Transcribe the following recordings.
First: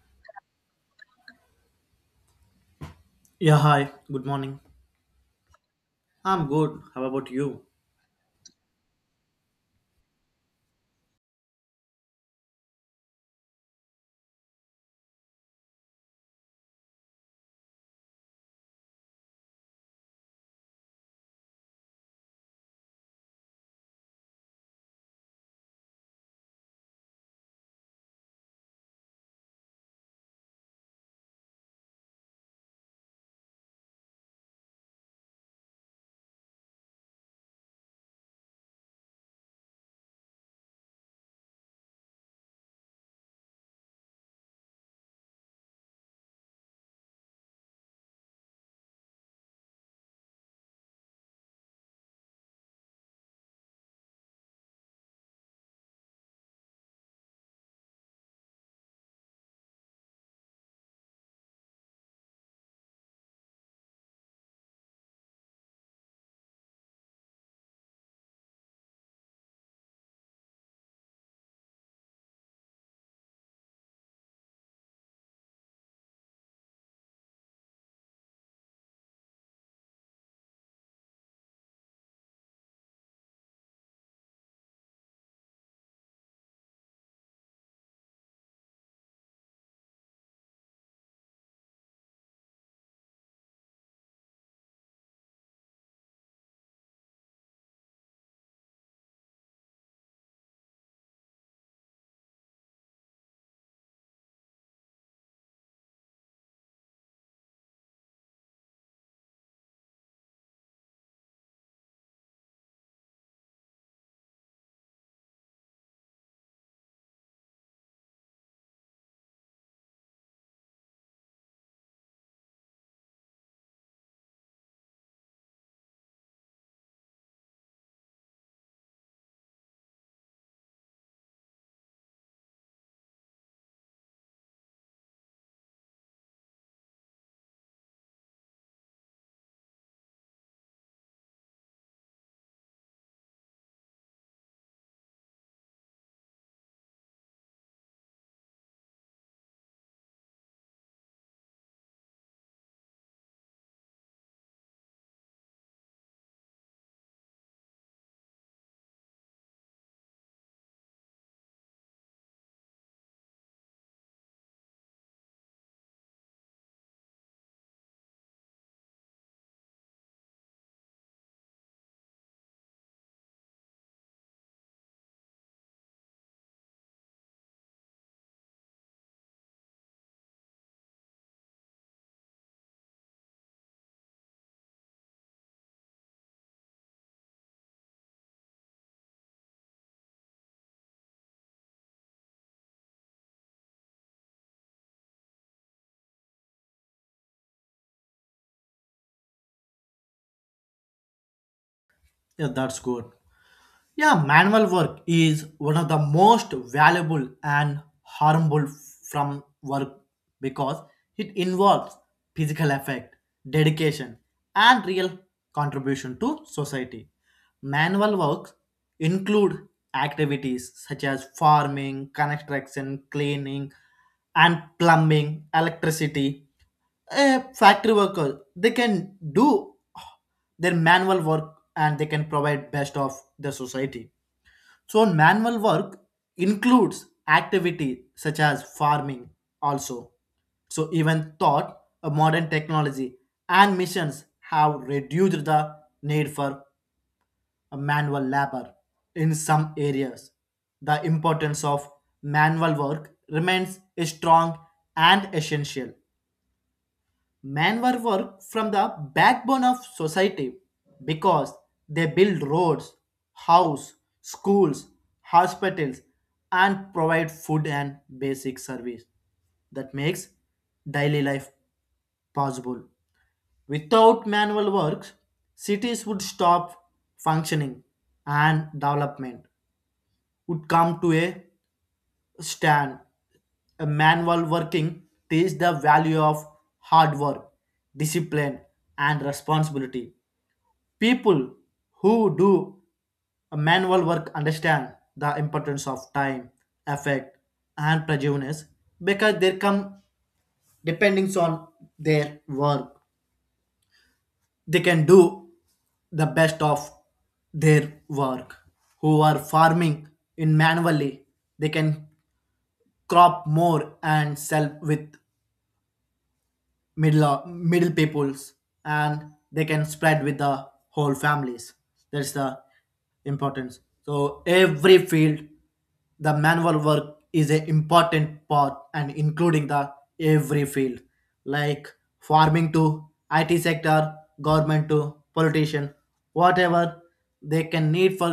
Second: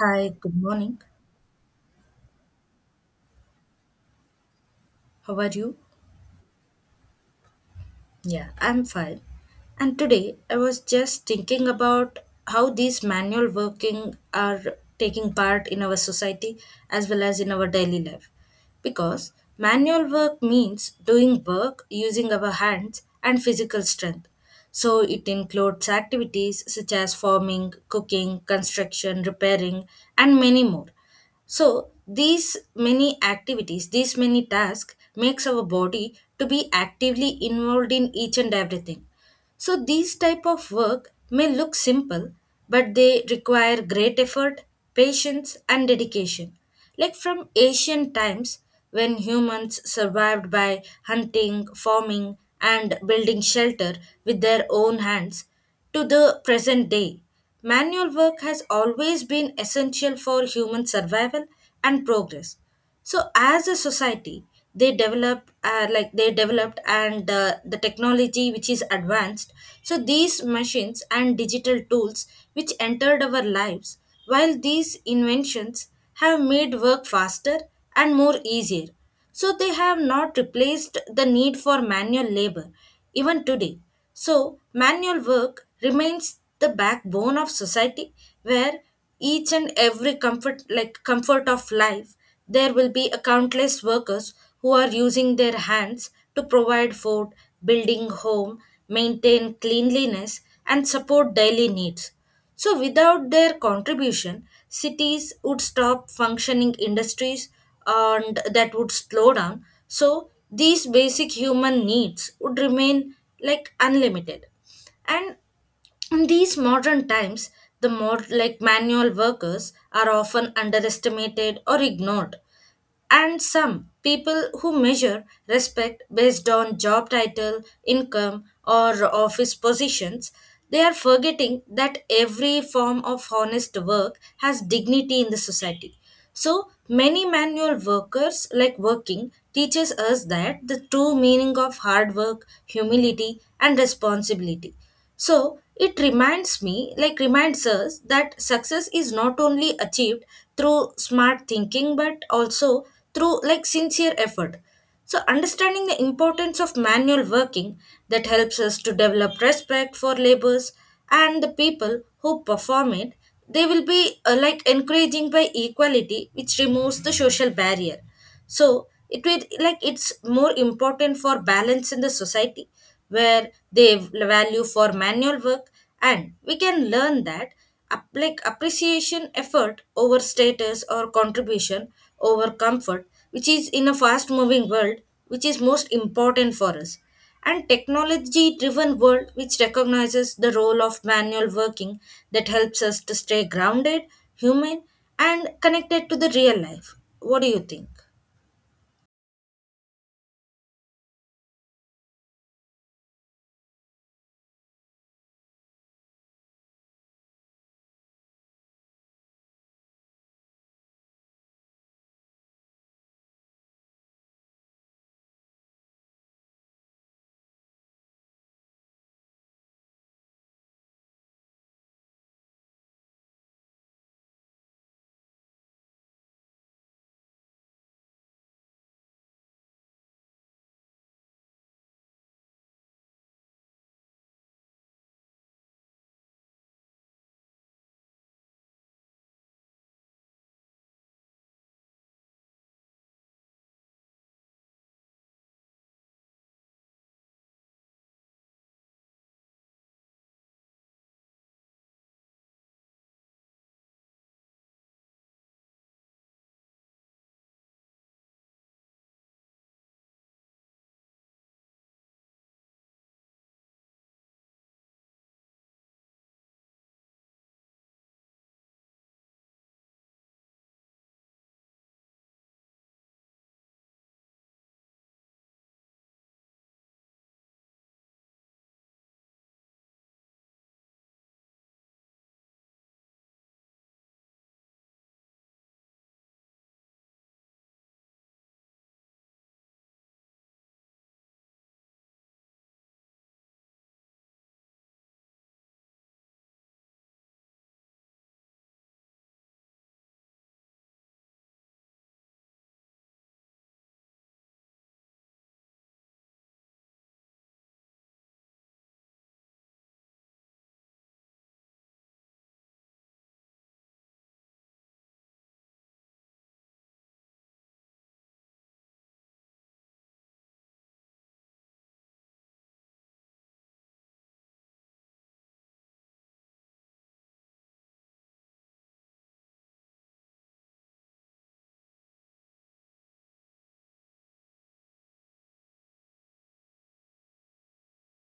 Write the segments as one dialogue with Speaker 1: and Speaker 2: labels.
Speaker 1: Hi, good morning.
Speaker 2: Yeah, hi. Good morning.
Speaker 1: How are you?
Speaker 2: I'm good. How about you?
Speaker 1: Yeah, I'm fine. And today I was just thinking about how these manual working are taking part in our society as well as in our daily life. Because manual work means doing work using our hands and physical strength. So it includes activities such as farming, cooking, construction, repairing, and many more. So these many activities, these many tasks makes our body to be actively involved in each and everything. So these type of work may look simple, but they require great effort, patience and dedication. Like from ancient times when humans survived by hunting, farming and building shelter with their own hands to the present day. Manual work has always been essential for human survival and progress, so as a society they develop like they developed and the technology which is advanced, so these machines and digital tools which entered our lives, while these inventions have made work faster and more easier, so they have not replaced the need for manual labor even today. So manual work remains the backbone of society, where each and every comfort, like comfort of life, there will be a countless workers who are using their hands to provide food, building home, maintain cleanliness and support daily needs. So without their contribution, cities would stop functioning industries and that would slow down. So these basic human needs would remain like unlimited. And in these modern times, the more like manual workers are often underestimated or ignored, and some people who measure respect based on job title, income, or office positions, they are forgetting that every form of honest work has dignity in the society. So many manual workers like working teaches us that the true meaning of hard work, humility, and responsibility. So it reminds me, like reminds us that success is not only achieved through smart thinking but also through like sincere effort. So understanding the importance of manual working, that helps us to develop respect for labors and the people who perform it, they will be like encouraging by equality which removes the social barrier, so it will like it's more important for balance in the society where they value for manual work, and we can learn that like appreciation effort over status or contribution over comfort, which is in a fast moving world, which is most important for us, and technology driven world which recognizes the role of manual working, that helps us to stay grounded, human, and connected to the real life. What do you think?
Speaker 2: Yeah, that's good. Yeah, manual work is one of the most valuable and harmful from work because it involves physical effect, dedication, and real contribution to society. Manual works include activities such as farming, construction, cleaning, and plumbing, electricity, a factory worker they can do their manual work and they can provide best of the society. So manual work includes activity such as farming also. So even thought a modern technology and missions have reduced the need for a manual labor in some areas, the importance of manual work remains strong and essential. Men were work from the backbone of society because they build roads, house, schools, hospitals, and provide food and basic service that makes daily life possible. Without manual work, cities would stop functioning and development would come to a Stan, a manual working, teaches the value of hard work, discipline, and responsibility. People who do a manual work understand the importance of time, effect, and prejudice because they come depending on their work. They can do the best of their work. Who are farming in manually, they can crop more and sell with middle peoples and they can spread with the whole families. That's the importance. So every field the manual work is an important part and including the every field like farming to it sector, government to politician, whatever they can need for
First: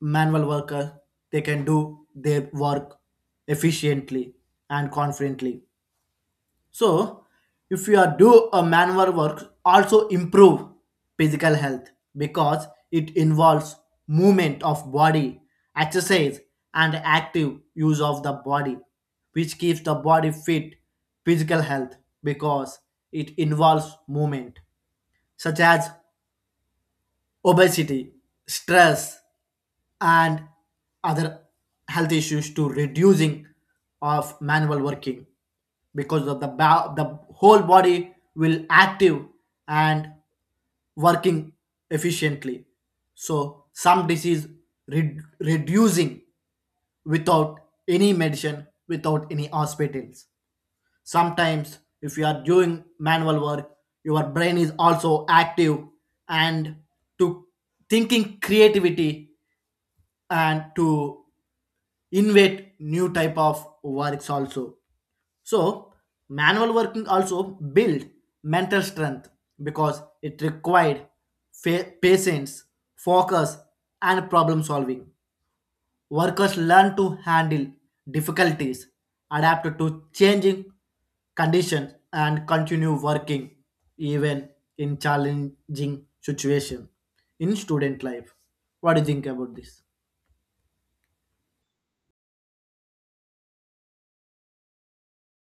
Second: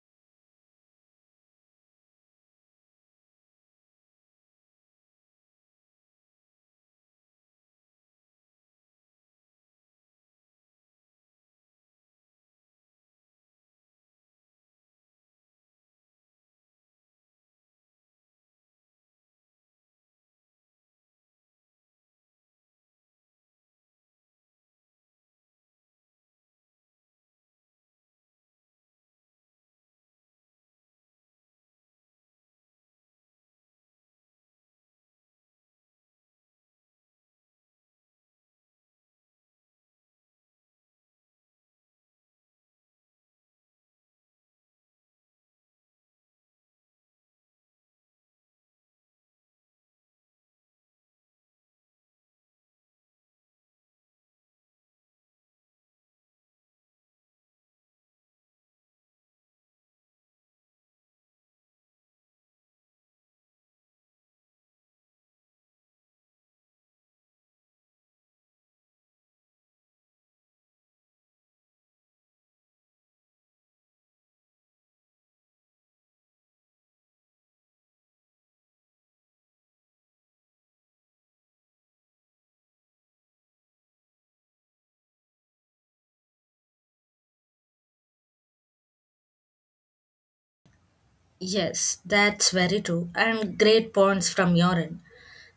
Speaker 2: manual worker they can do their work efficiently and confidently. So, if you are do a manual work, also improve physical health because it involves movement of body, exercise, and active use of the body, which keeps the body fit. Physical health because it involves movement, such as obesity, stress, and other health issues to reducing of manual working because of the whole body will active and working efficiently. So some disease reducing without any medicine, without any hospitals. Sometimes, if you are doing manual work, your brain is also active and to thinking creativity and to invent new type of works also. So manual working also build mental strength because it required patience, focus, and problem solving. Workers learn to handle difficulties, adapt to changing conditions, and continue working even in challenging situations in student life. What do you think about this?
Speaker 1: Yes, that's very true, and great points from your end.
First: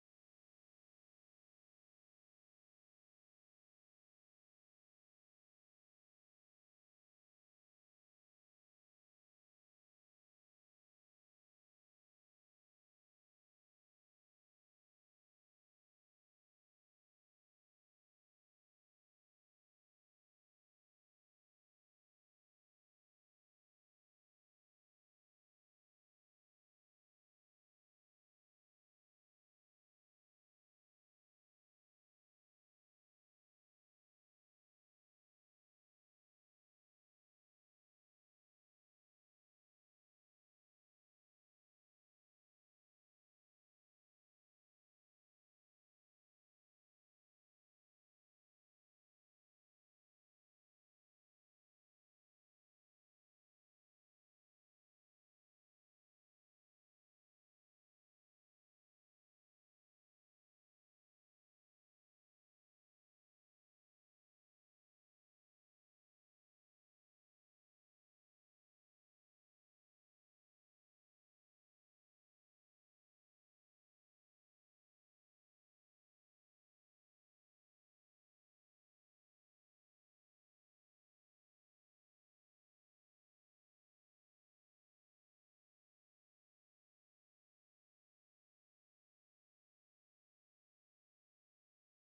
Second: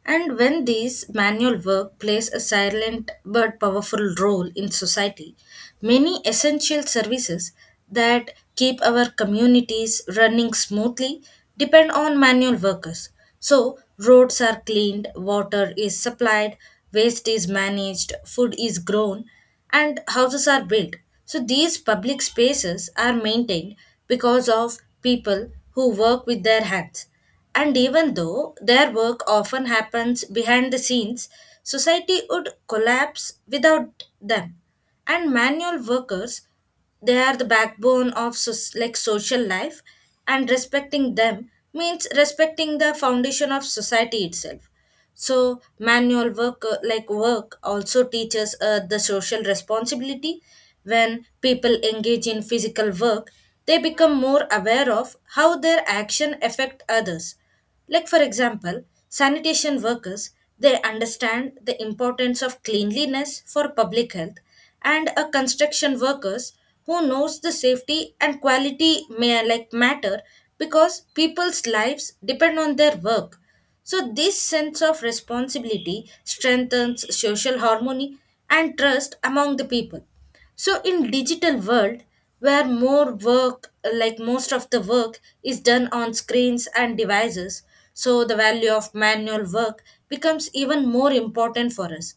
Speaker 1: And when these manual work plays a silent but powerful role in society, many essential services that keep our communities running smoothly depend on manual workers. So, roads are cleaned, water is supplied, waste is managed, food is grown, and houses are built. So these public spaces are maintained because of people who work with their hands. And even though their work often happens behind the scenes, society would collapse without them. And manual workers, they are the backbone of like social life, and respecting them means respecting the foundation of society itself. So manual work like work also teaches the social responsibility. When people engage in physical work, they become more aware of how their action affect others, like for example sanitation workers, they understand the importance of cleanliness for public health, and a construction workers who knows the safety and quality may like matter because people's lives depend on their work. So, this sense of responsibility strengthens social harmony and trust among the people. So, in digital world where more work, like most of the work, is done on screens and devices, so the value of manual work becomes even more important for us.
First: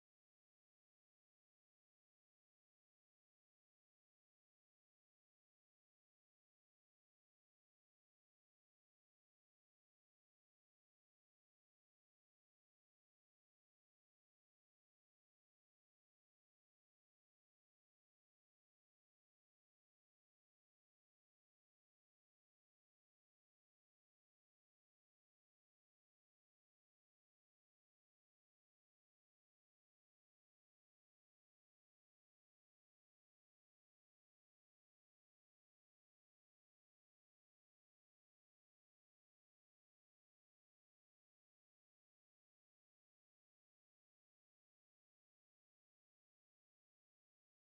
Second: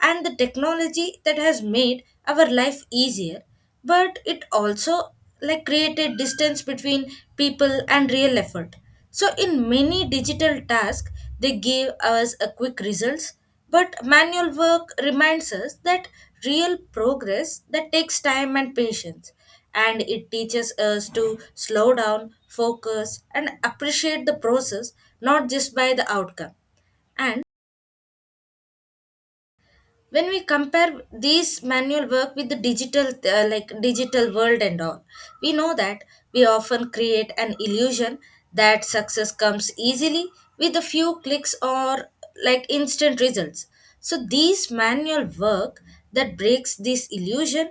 Speaker 1: And the technology that has made our life easier, but it also like created distance between people and real effort. So in many digital tasks they give us a quick results, but manual work reminds us that real progress that takes time and patience, and it teaches us to slow down, focus and appreciate the process, not just by the outcome. And when we compare these manual work with the digital like digital world and all, we know that we often create an illusion that success comes easily with a few clicks or like instant results. So these manual work that breaks this illusion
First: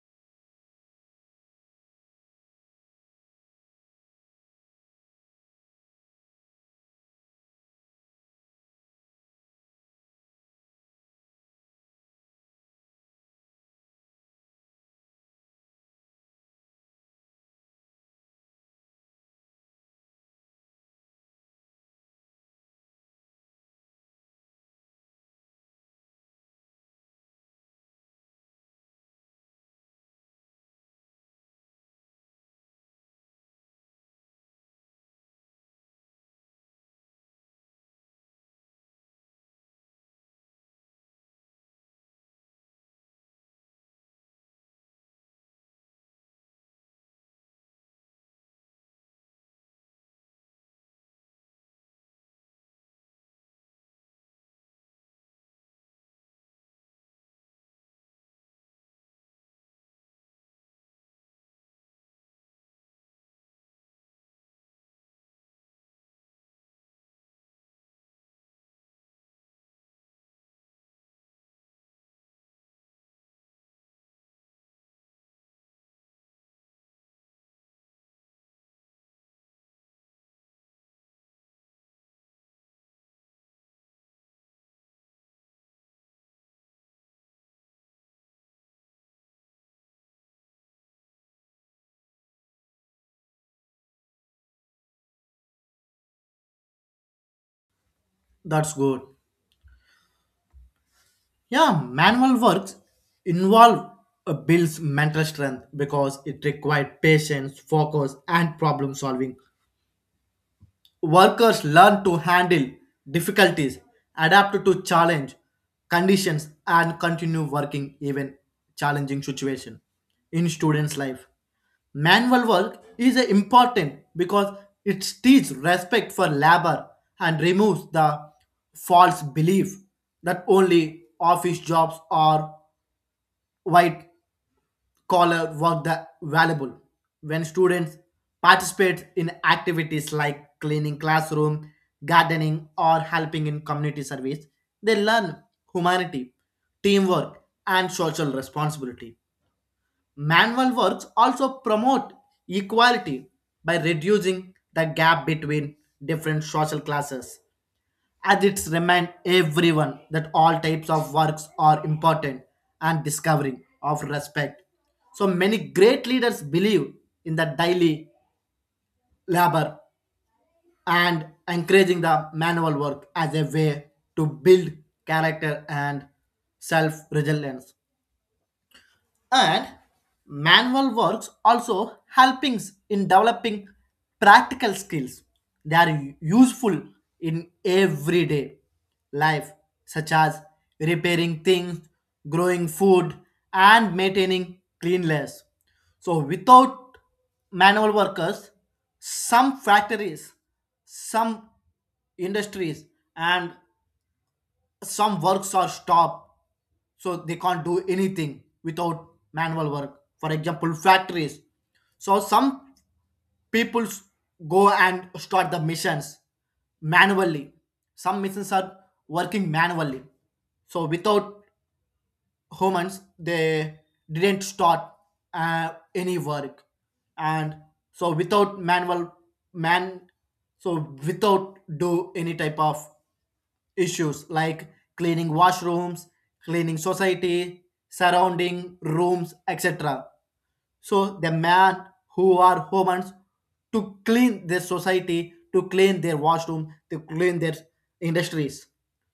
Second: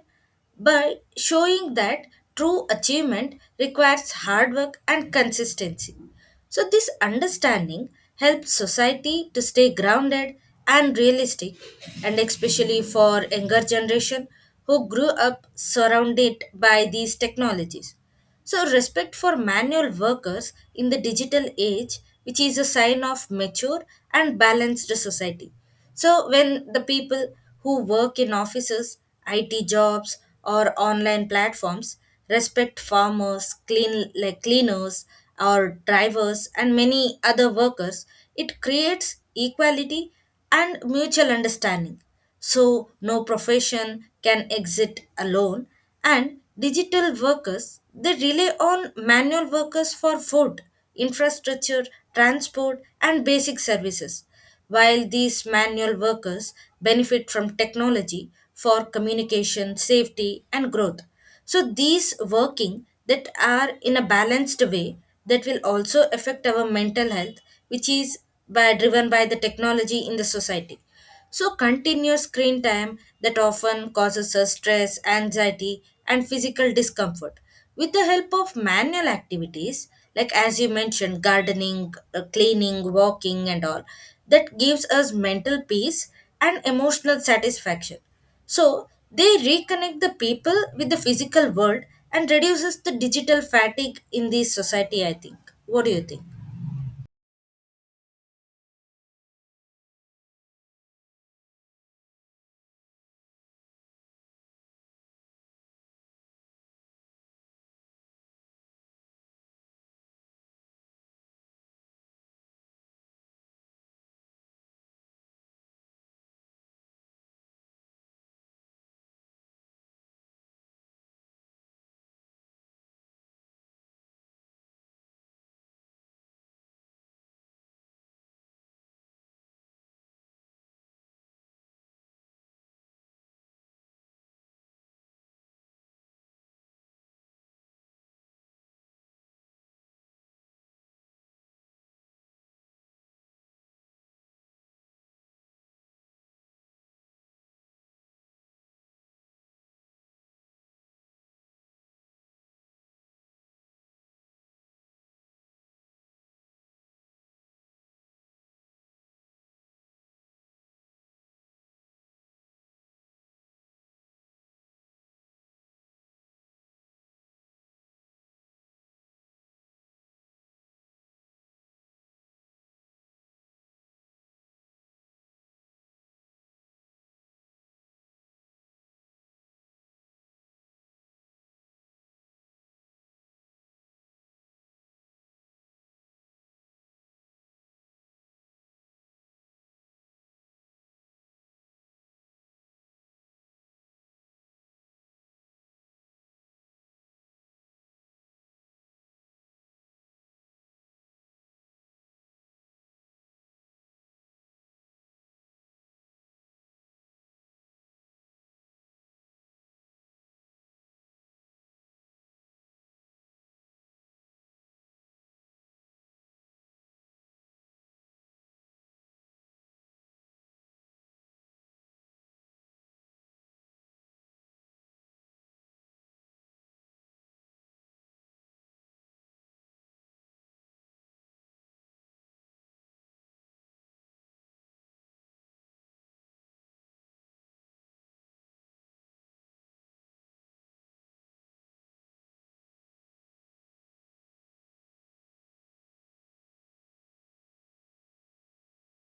Speaker 1: by showing that true achievement requires hard work and consistency. So, this understanding helps society to stay grounded and realistic, and especially for younger generation who grew up surrounded by these technologies. So, respect for manual workers in the digital age, which is a sign of mature and balanced society. So, when the people who work in offices, IT jobs, or online platforms respect farmers, clean like cleaners, or drivers, and many other workers, it creates equality and mutual understanding. So, no profession can exist alone, and digital workers they rely on manual workers for food, infrastructure, transport, and basic services, while these manual workers benefit from technology for communication, safety, and growth. So, these working that are in a balanced way, that will also affect our mental health, which is by, driven by the technology in the society. So, continuous screen time that often causes us stress, anxiety, and physical discomfort. With the help of manual activities, like as you mentioned, gardening, cleaning, walking, and all, that gives us mental peace and emotional satisfaction. So, they reconnect the people with the physical world and reduces the digital fatigue in this society, I think. What do you think?
Speaker 2: That's good. Yeah, manual works involve builds mental strength because it required patience, focus, and problem solving. Workers learn to handle difficulties, adapt to challenge conditions, and continue working even challenging situation in students' life. Manual work is important because it teaches respect for labor and removes the false belief that only office jobs are white scholar work the valuable. When students participate in activities like cleaning classroom, gardening, or helping in community service, they learn humanity, teamwork, and social responsibility. Manual works also promote equality by reducing the gap between different social classes, as it's remind everyone that all types of works are important and discovering of respect. So many great leaders believe in the daily labor and encouraging the manual work as a way to build character and self-resilience. And manual works also helping in developing practical skills, they are useful in everyday life, such as repairing things, growing food, and maintaining cleanliness. So without manual workers, some factories, some industries, and some works are stopped. So they can't do anything without manual work, for example, factories. So some people s- go and start the missions manually. Some missions are working manually. So without humans they didn't start any work. And so without manual man, so without do any type of issues like cleaning washrooms, cleaning society, surrounding rooms, etc. So the man who are humans to clean their society, to clean their washroom, to clean their industries.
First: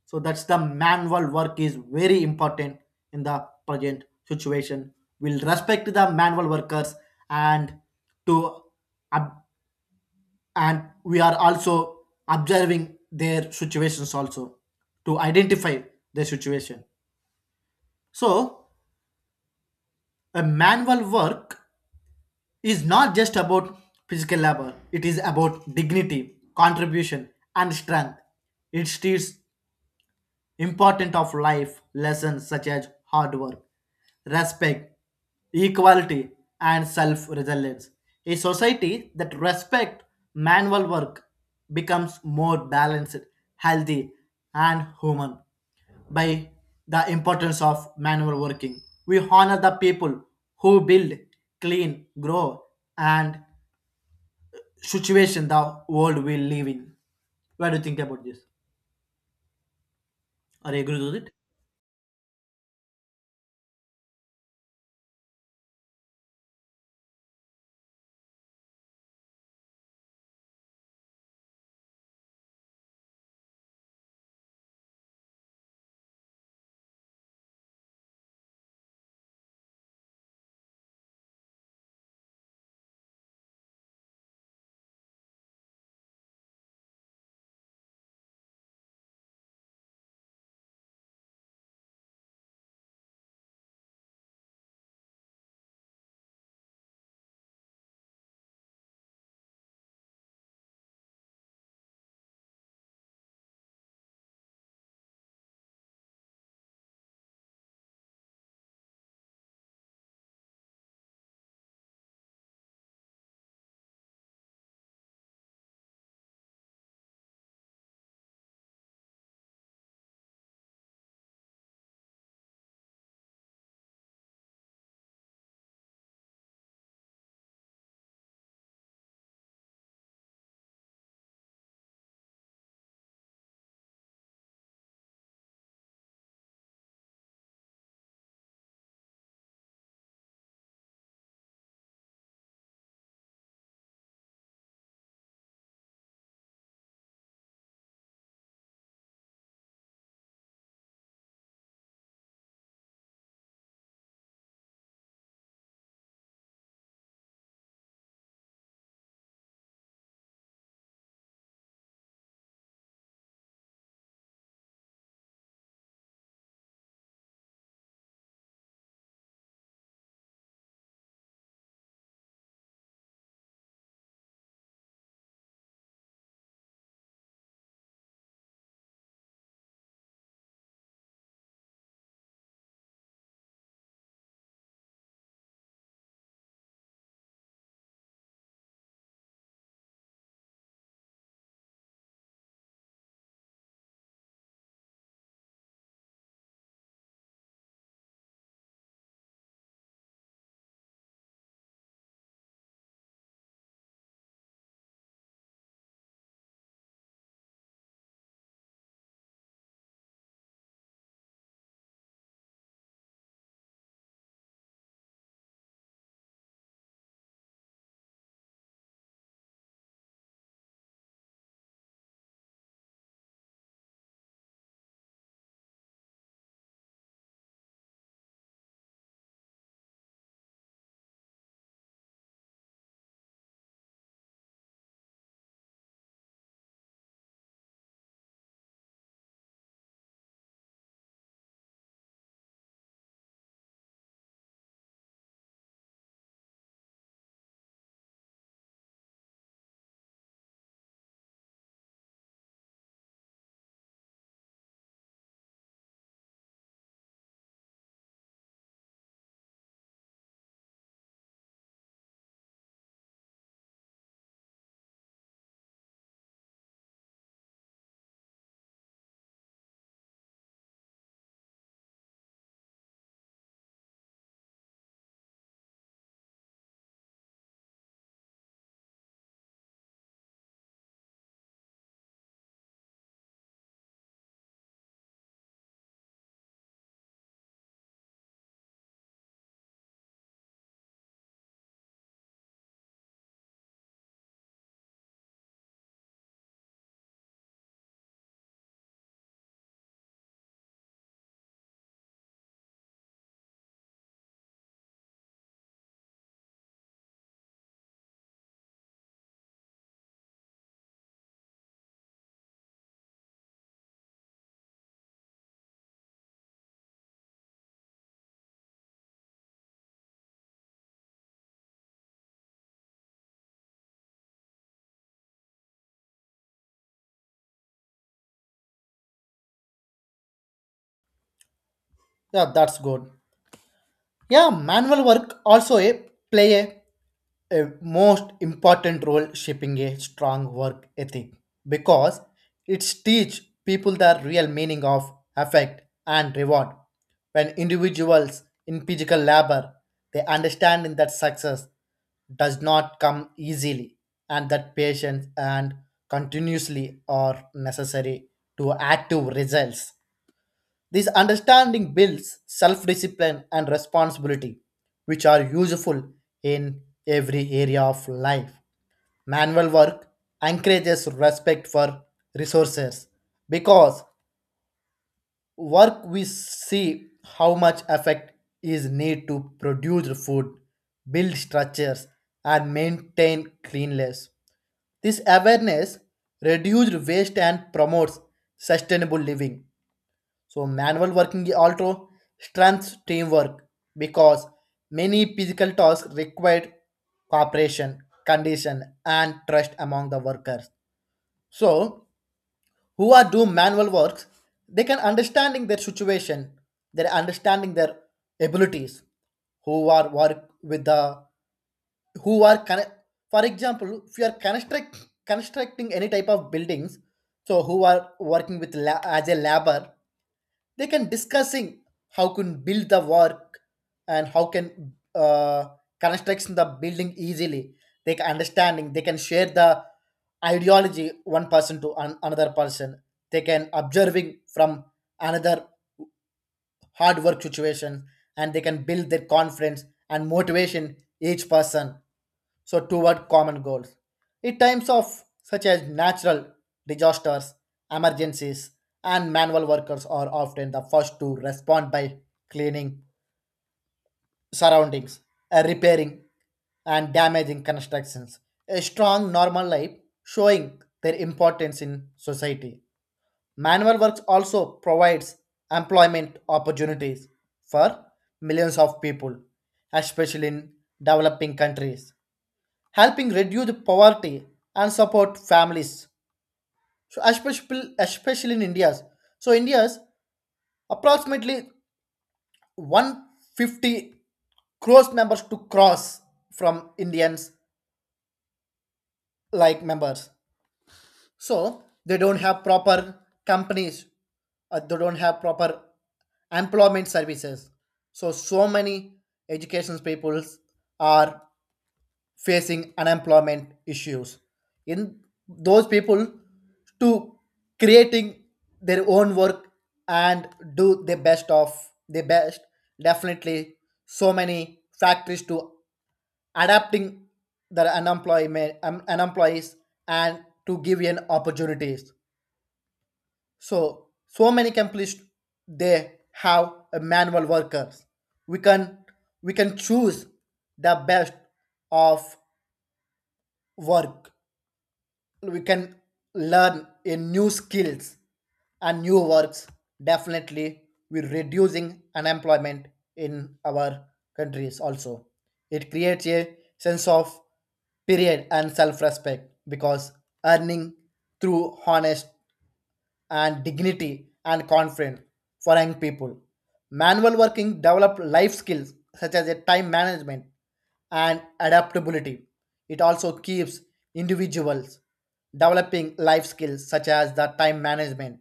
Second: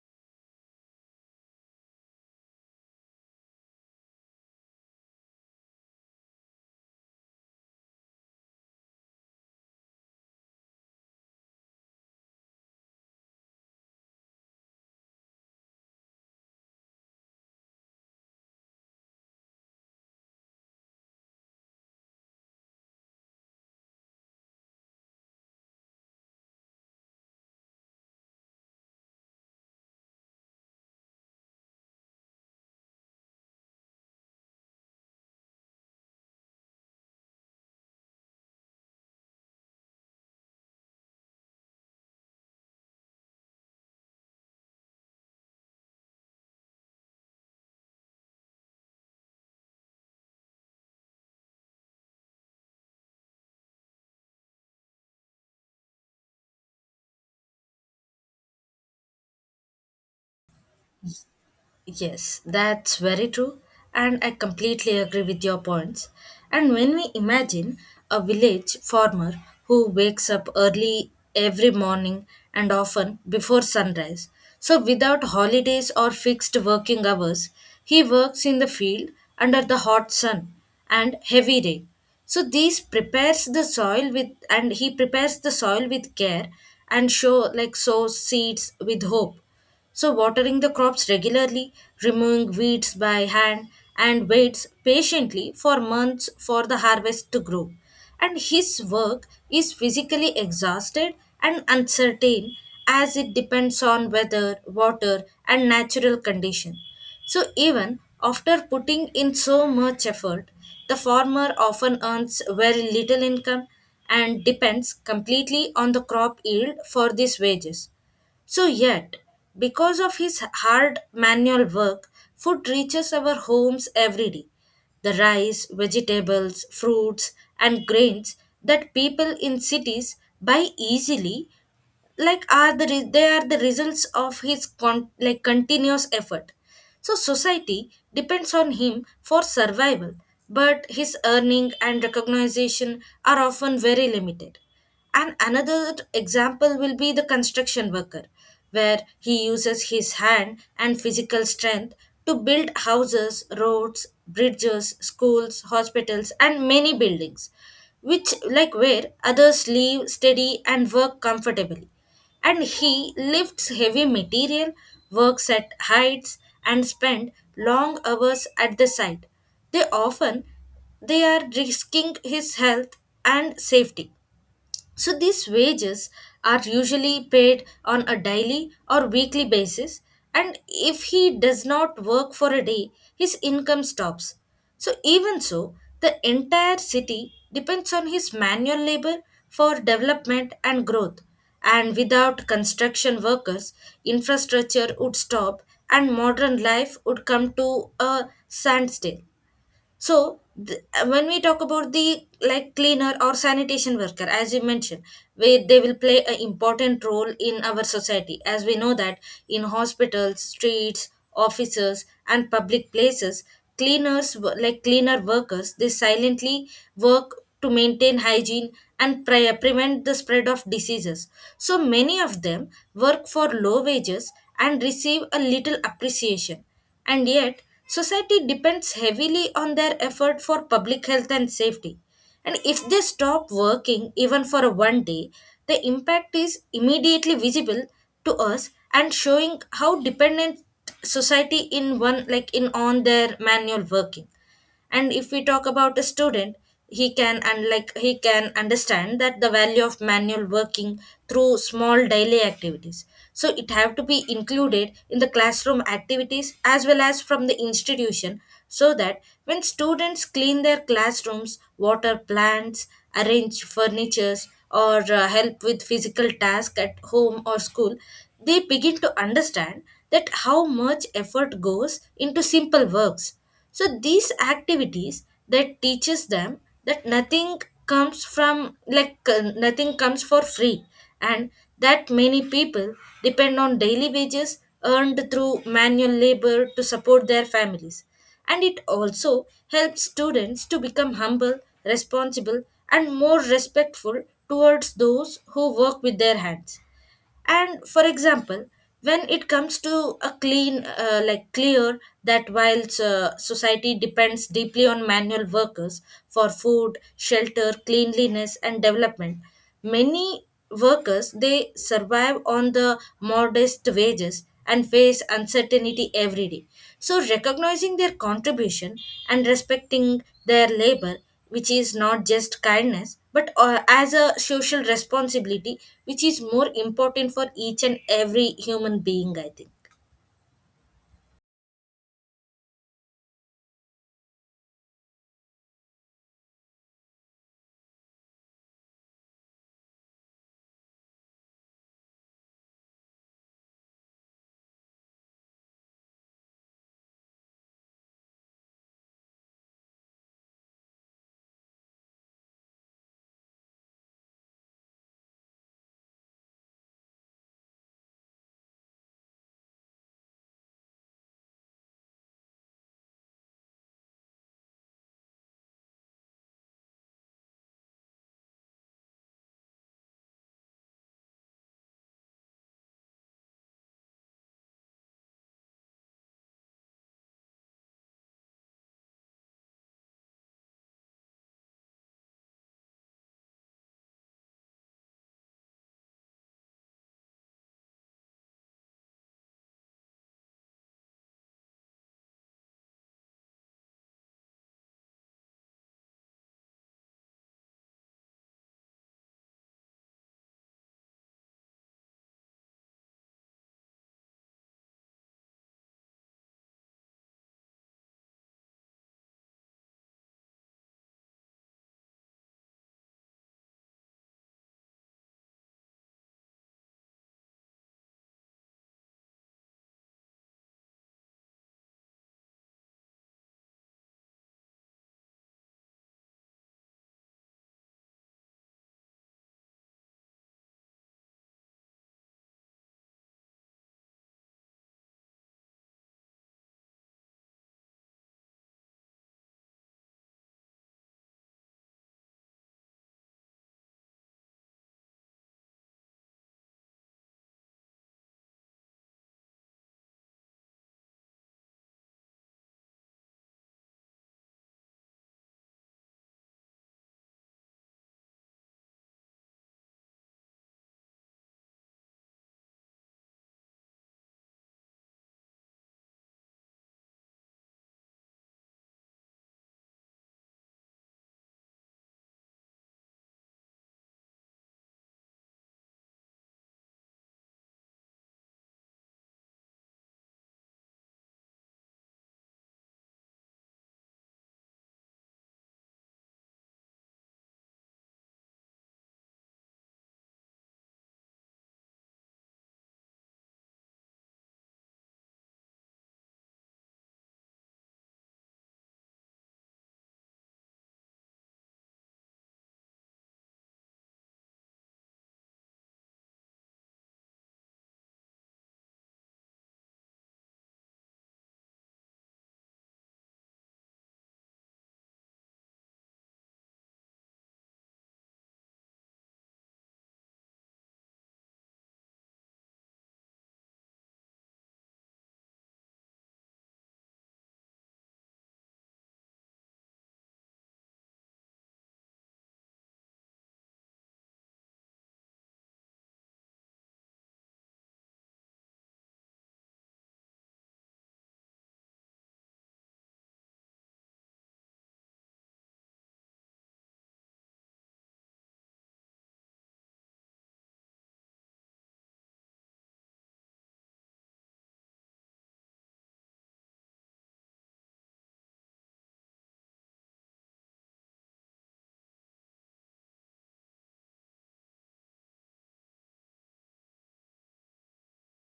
Speaker 2: So that's the manual work is very important in the present situation. We will respect the manual workers and to ab, and we are also observing their situations also to identify their situation. So a manual work is not just about physical labor, it is about dignity, contribution, and strength. It treats important of life lessons such as hard work, respect, equality, and self reliance. A society that respects manual work becomes more balanced, healthy, and human by the importance of manual working. We honor the people who build, clean, grow, and situation the world we live in. What do you think about this? Are you agree with it?
Speaker 1: Yes, that's very true, and I completely agree with your points. And when we imagine a village farmer who wakes up early every morning and often before sunrise, so without holidays or fixed working hours, he works in the field under the hot sun and heavy rain. So these prepares the soil with, and he prepares the soil with care and show like sows seeds with hope. So, watering the crops regularly, removing weeds by hand, and waits patiently for months for the harvest to grow. And his work is physically exhausted and uncertain as it depends on weather, water, and natural condition. So, even after putting in so much effort, the farmer often earns very little income and depends completely on the crop yield for these wages. So, yet, because of his hard manual work, food reaches our homes every day. The rice, vegetables, fruits, and grains that people in cities buy easily, like are they are the results of his like continuous effort. So society depends on him for survival, but his earning and recognition are often very limited. And another example will be the construction worker where he uses his hand and physical strength to build houses, roads, bridges, schools, hospitals, and many buildings, which, like where others live steady and work comfortably. And he lifts heavy material, works at heights, and spend long hours at the site. They often they are risking his health and safety. So these wages are usually paid on a daily or weekly basis, and if he does not work for a day, his income stops. So even so, the entire city depends on his manual labor for development and growth. And without construction workers, infrastructure would stop and modern life would come to a standstill. So when we talk about the like cleaner or sanitation worker as you mentioned, we, they will play an important role in our society as we know that in hospitals, streets, offices and public places, cleaners like cleaner workers, they silently work to maintain hygiene and prevent the spread of diseases. So many of them work for low wages and receive a little appreciation, and yet, society depends heavily on their effort for public health and safety. And if they stop working even for a one day, the impact is immediately visible to us and showing how dependent society in one like in on their manual working. And if we talk about a student, he can and like he can understand that the value of manual working through small daily activities, so it have to be included in the classroom activities as well as from the institution, so that when students clean their classrooms, water plants, arrange furnitures, or help with physical tasks at home or school, they begin to understand that how much effort goes into simple works. So these activities that teaches them that nothing comes for free, and that many people depend on daily wages earned through manual labor to support their families. And it also helps students to become humble, responsible, and more respectful towards those who work with their hands. And for example, when it comes to a clean like clear that while society depends deeply on manual workers for food, shelter, cleanliness, and development, many workers they survive on the modest wages and face uncertainty every day. So recognizing their contribution and respecting their labor, which is not just kindness but as a social responsibility, which is more important for each and every human being, I think.
Speaker 2: Yeah, that's good. Yeah, manual work also play a most important role shaping a strong work ethic because it teach people the real meaning of effect and reward. When individuals in physical labor, they understand that success does not come easily and that patience and continuously are necessary to active results. This understanding builds self discipline and responsibility, which are useful in every area of life. Manual work encourages respect for resources because work we see how much effect is need to produce food, build structures, and maintain cleanliness. This awareness reduces waste and promotes sustainable living. So manual working also strengthens teamwork because many physical tasks required cooperation, condition, and trust among the workers. So who are do manual works, they can understanding their situation, they're understanding their abilities, who are work with the who are for example, if you are constructing any type of buildings, so who are working with as a labor, they can discussing how can build the work and how can construction the building easily. They can understanding, they can share the ideology one person to another person. They can observing from another hard work situation and they can build their confidence and motivation each person so toward common goals. In times of such as natural disasters, emergencies, and manual workers are often the first to respond by cleaning surroundings, repairing, and damaging constructions. A strong normal life showing their importance in society. Manual works also provides employment opportunities for millions of people, especially in developing countries, helping reduce poverty and support families, so especially in India's. So India's approximately 150 crores members to cross from Indians like members. So they don't have proper companies, they don't have proper employment services. So so many education peoples are facing unemployment issues in those people to creating their own work and do the best of the best definitely. So many factories to adapting their unemployment unemployees and to give an opportunities. So so many companies, they have a manual workers, we can we can choose the best of work, we can learn a new skills and new works definitely. We're reducing unemployment in our countries also. It creates a sense of period and self-respect because earning through honest and dignity and confidence for young people. Manual working developed life skills such as a time management and adaptability. It also keeps individuals developing life skills such as the time management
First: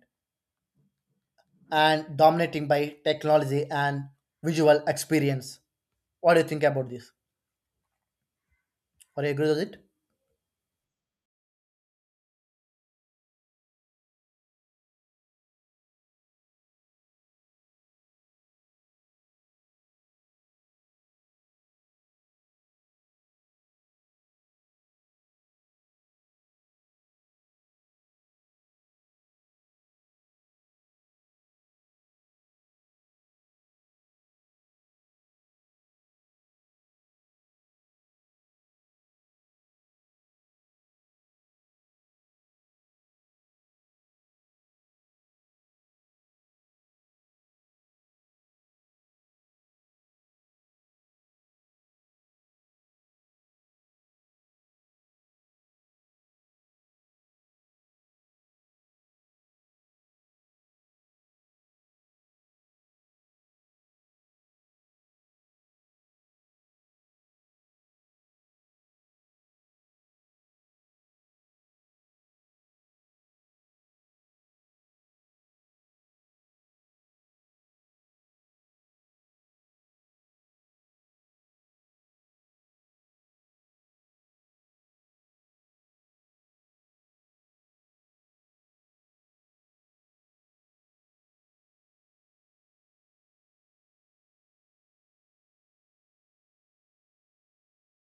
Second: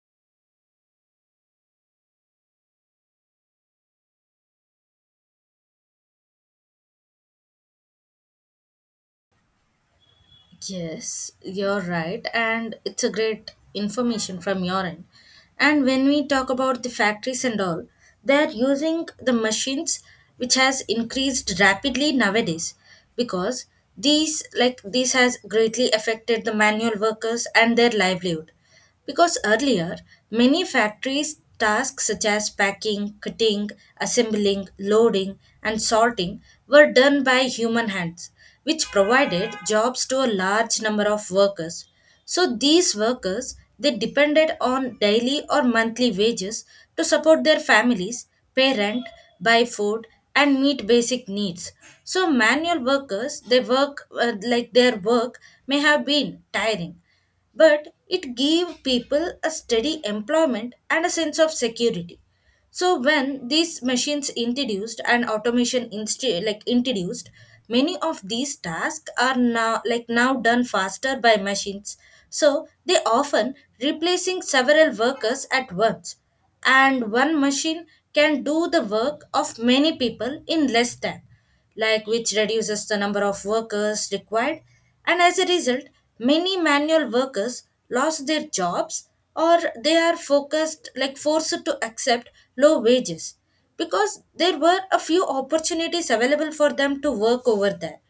Speaker 2: and dominating by technology and visual experience. What do you think about this? Are you agree with it?
Speaker 1: Yes, you're right, and it's a great information from your end. And when we talk about the factories and all, they're using the machines, which has increased rapidly nowadays, because these like this has greatly affected the manual workers and their livelihood. Because earlier, many factories' tasks such as packing, cutting, assembling, loading, and sorting were done by human hands, which provided jobs to a large number of workers. So these workers they depended on daily or monthly wages to support their families, pay rent, buy food, and meet basic needs. So manual workers they work like their work may have been tiring, but it gave people a steady employment and a sense of security. So when these machines introduced and automation introduced, many of these tasks are now done faster by machines. So they often replacing several workers at once, and one machine can do the work of many people in less time, like which reduces the number of workers required. And as a result, many manual workers lost their jobs or they are focused like forced to accept low wages because there were a few opportunities available for them to work over there.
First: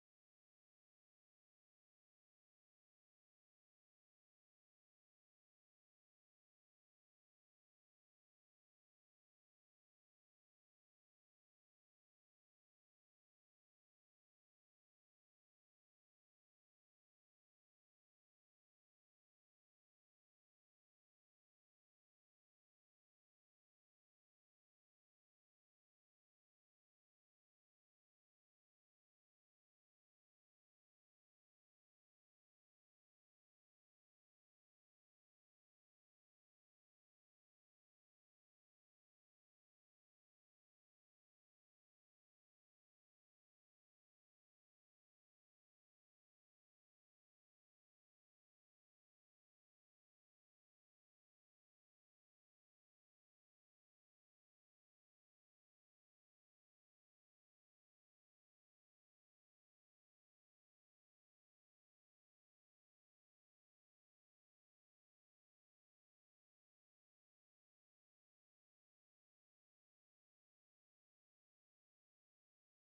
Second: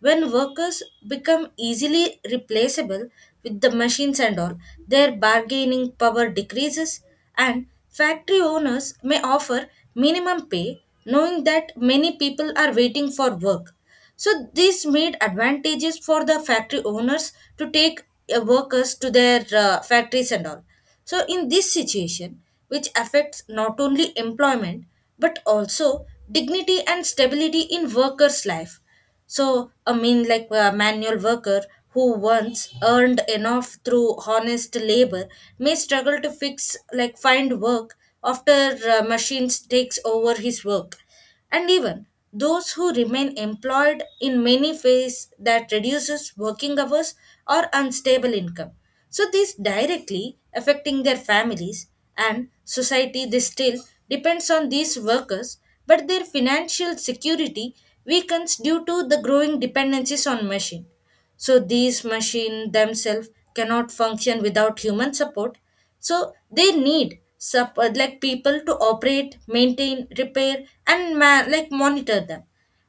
Speaker 1: When workers become easily replaceable with the machines and all, their bargaining power decreases, and factory owners may offer minimum pay, knowing that many people are waiting for work. So, this made advantages for the factory owners to take workers to their factories and all. So, in this situation, which affects not only employment but also dignity and stability in workers' life. So, I mean, like a manual worker who once earned enough through honest labor may struggle to fix, like, find work after machines takes over his work. And even those who remain employed in many ways that reduces working hours or unstable income. So, this directly affecting their families, and society they still depends on these workers, but their financial security weakens due to the growing dependencies on machine. So these machines themselves cannot function without human support, so they need people to operate, maintain, repair, and monitor them.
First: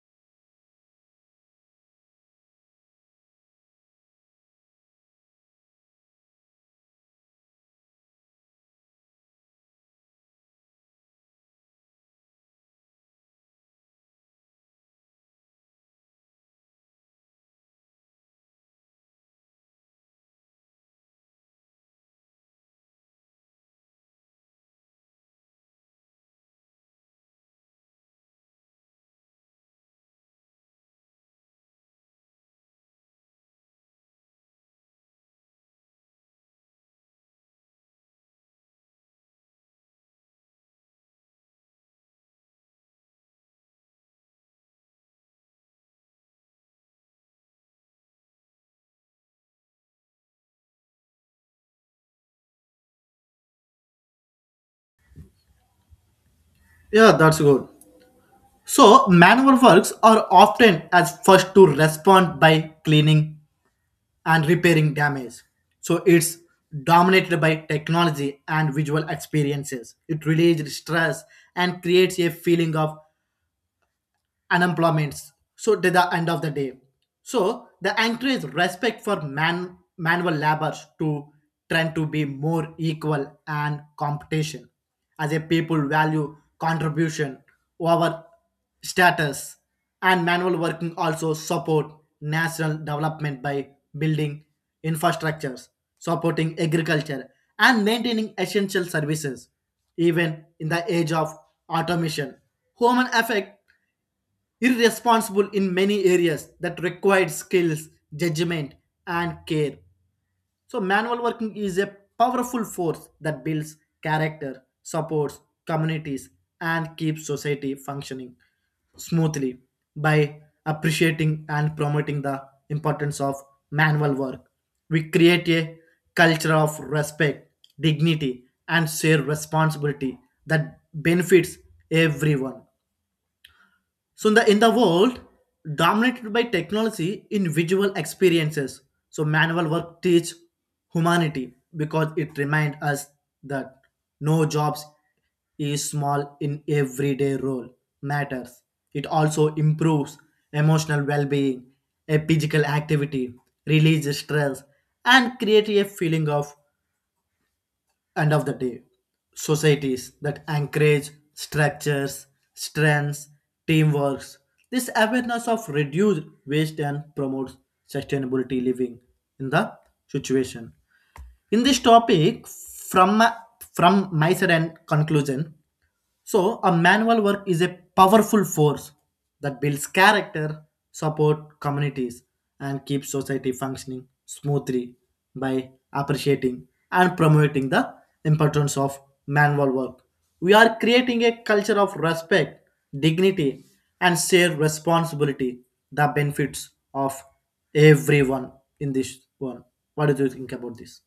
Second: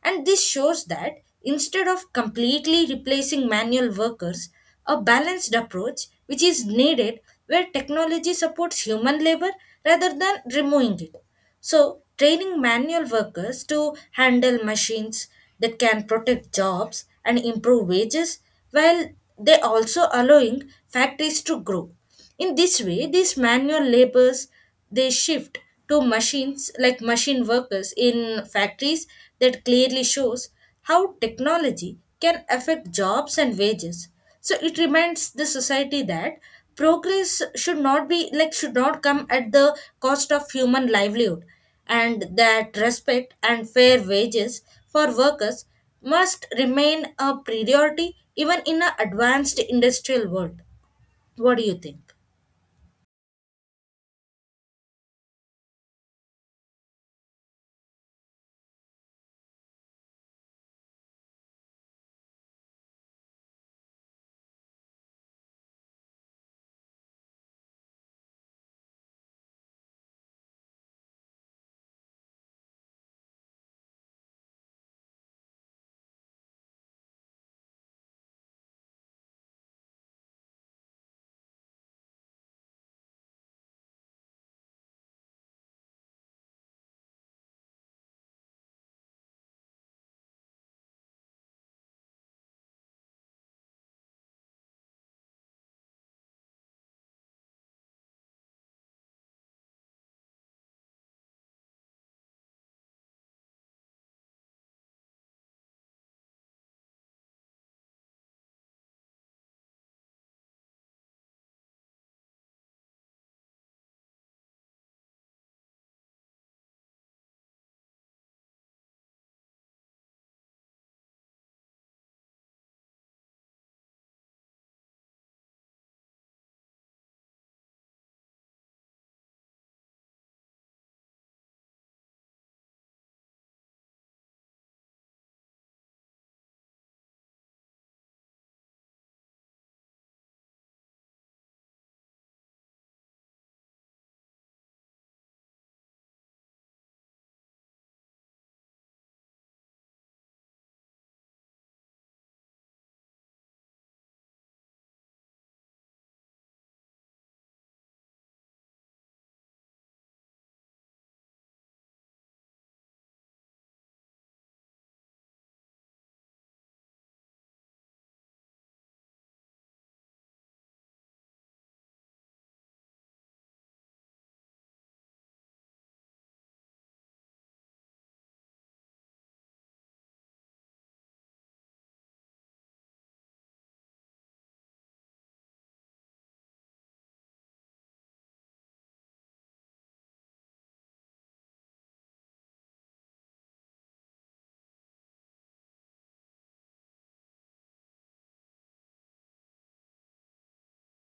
Speaker 1: And this shows that instead of completely replacing manual workers, a balanced approach which is needed, where technology supports human labor rather than removing it. So, training manual workers to handle machines that can protect jobs and improve wages while they also allowing factories to grow. In this way, these manual labors they shift to machine workers in factories, that clearly shows how technology can affect jobs and wages. So it reminds the society that progress should not come at the cost of human livelihood, and that respect and fair wages for workers must remain a priority even in an advanced industrial world. What do you think?
Speaker 2: Yeah, that's good. So manual works are often as first to respond by cleaning and repairing damage. So it's dominated by technology and visual experiences. It relieves stress and creates a feeling of unemployments, so to the end of the day. So the encourage respect for manual labors to trend to be more equal and competition as a people value contribution over status. And manual working also support national development by building infrastructures, supporting agriculture, and maintaining essential services even in the age of automation, human affect irresponsible in many areas that required skills, judgment, and care. So, manual working is a powerful force that builds character, supports communities, and keeps society functioning smoothly by appreciating and promoting the importance of manual work. We create a culture of respect, dignity, and shared responsibility that benefits everyone. So in the world dominated by technology in visual experiences, so manual work teach humanity because it remind us that no jobs is small in everyday role matters. It also improves emotional well-being, a physical activity, release stress, and create a feeling of end of the day, societies that encourage structures, strengths, teamworks. This awareness of reduced waste and promotes sustainability living in the situation. In this topic, from my side and conclusion, so, a manual work is a powerful force that builds character, support communities, and keeps society functioning smoothly by appreciating and promoting the importance of manual work. We are creating a culture of respect, dignity, and shared responsibility, the benefits of everyone in this world. What do you think about this?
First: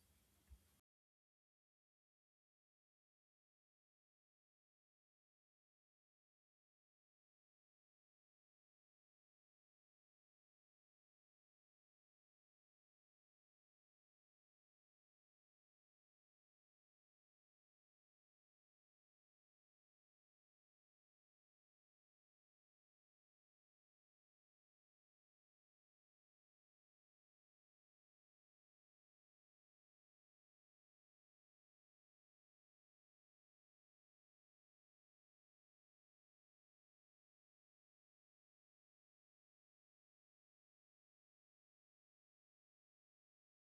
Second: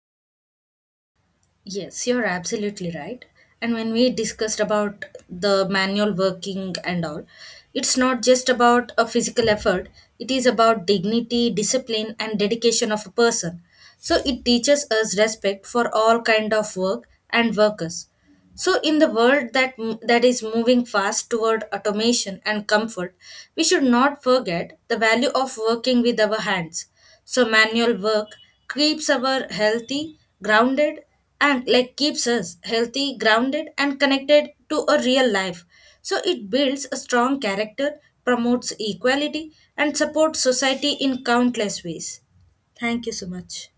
Speaker 1: Yes, you're absolutely right. And when we discussed about the manual working and all, it's not just about a physical effort, it is about dignity, discipline and dedication of a person. So it teaches us respect for all kind of work and workers. So, in the world that is moving fast toward automation and comfort, we should not forget the value of working with our hands. So, manual work keeps our healthy, grounded, keeps us healthy, grounded, and connected to a real life. So, it builds a strong character, promotes equality, and supports society in countless ways. Thank you so much.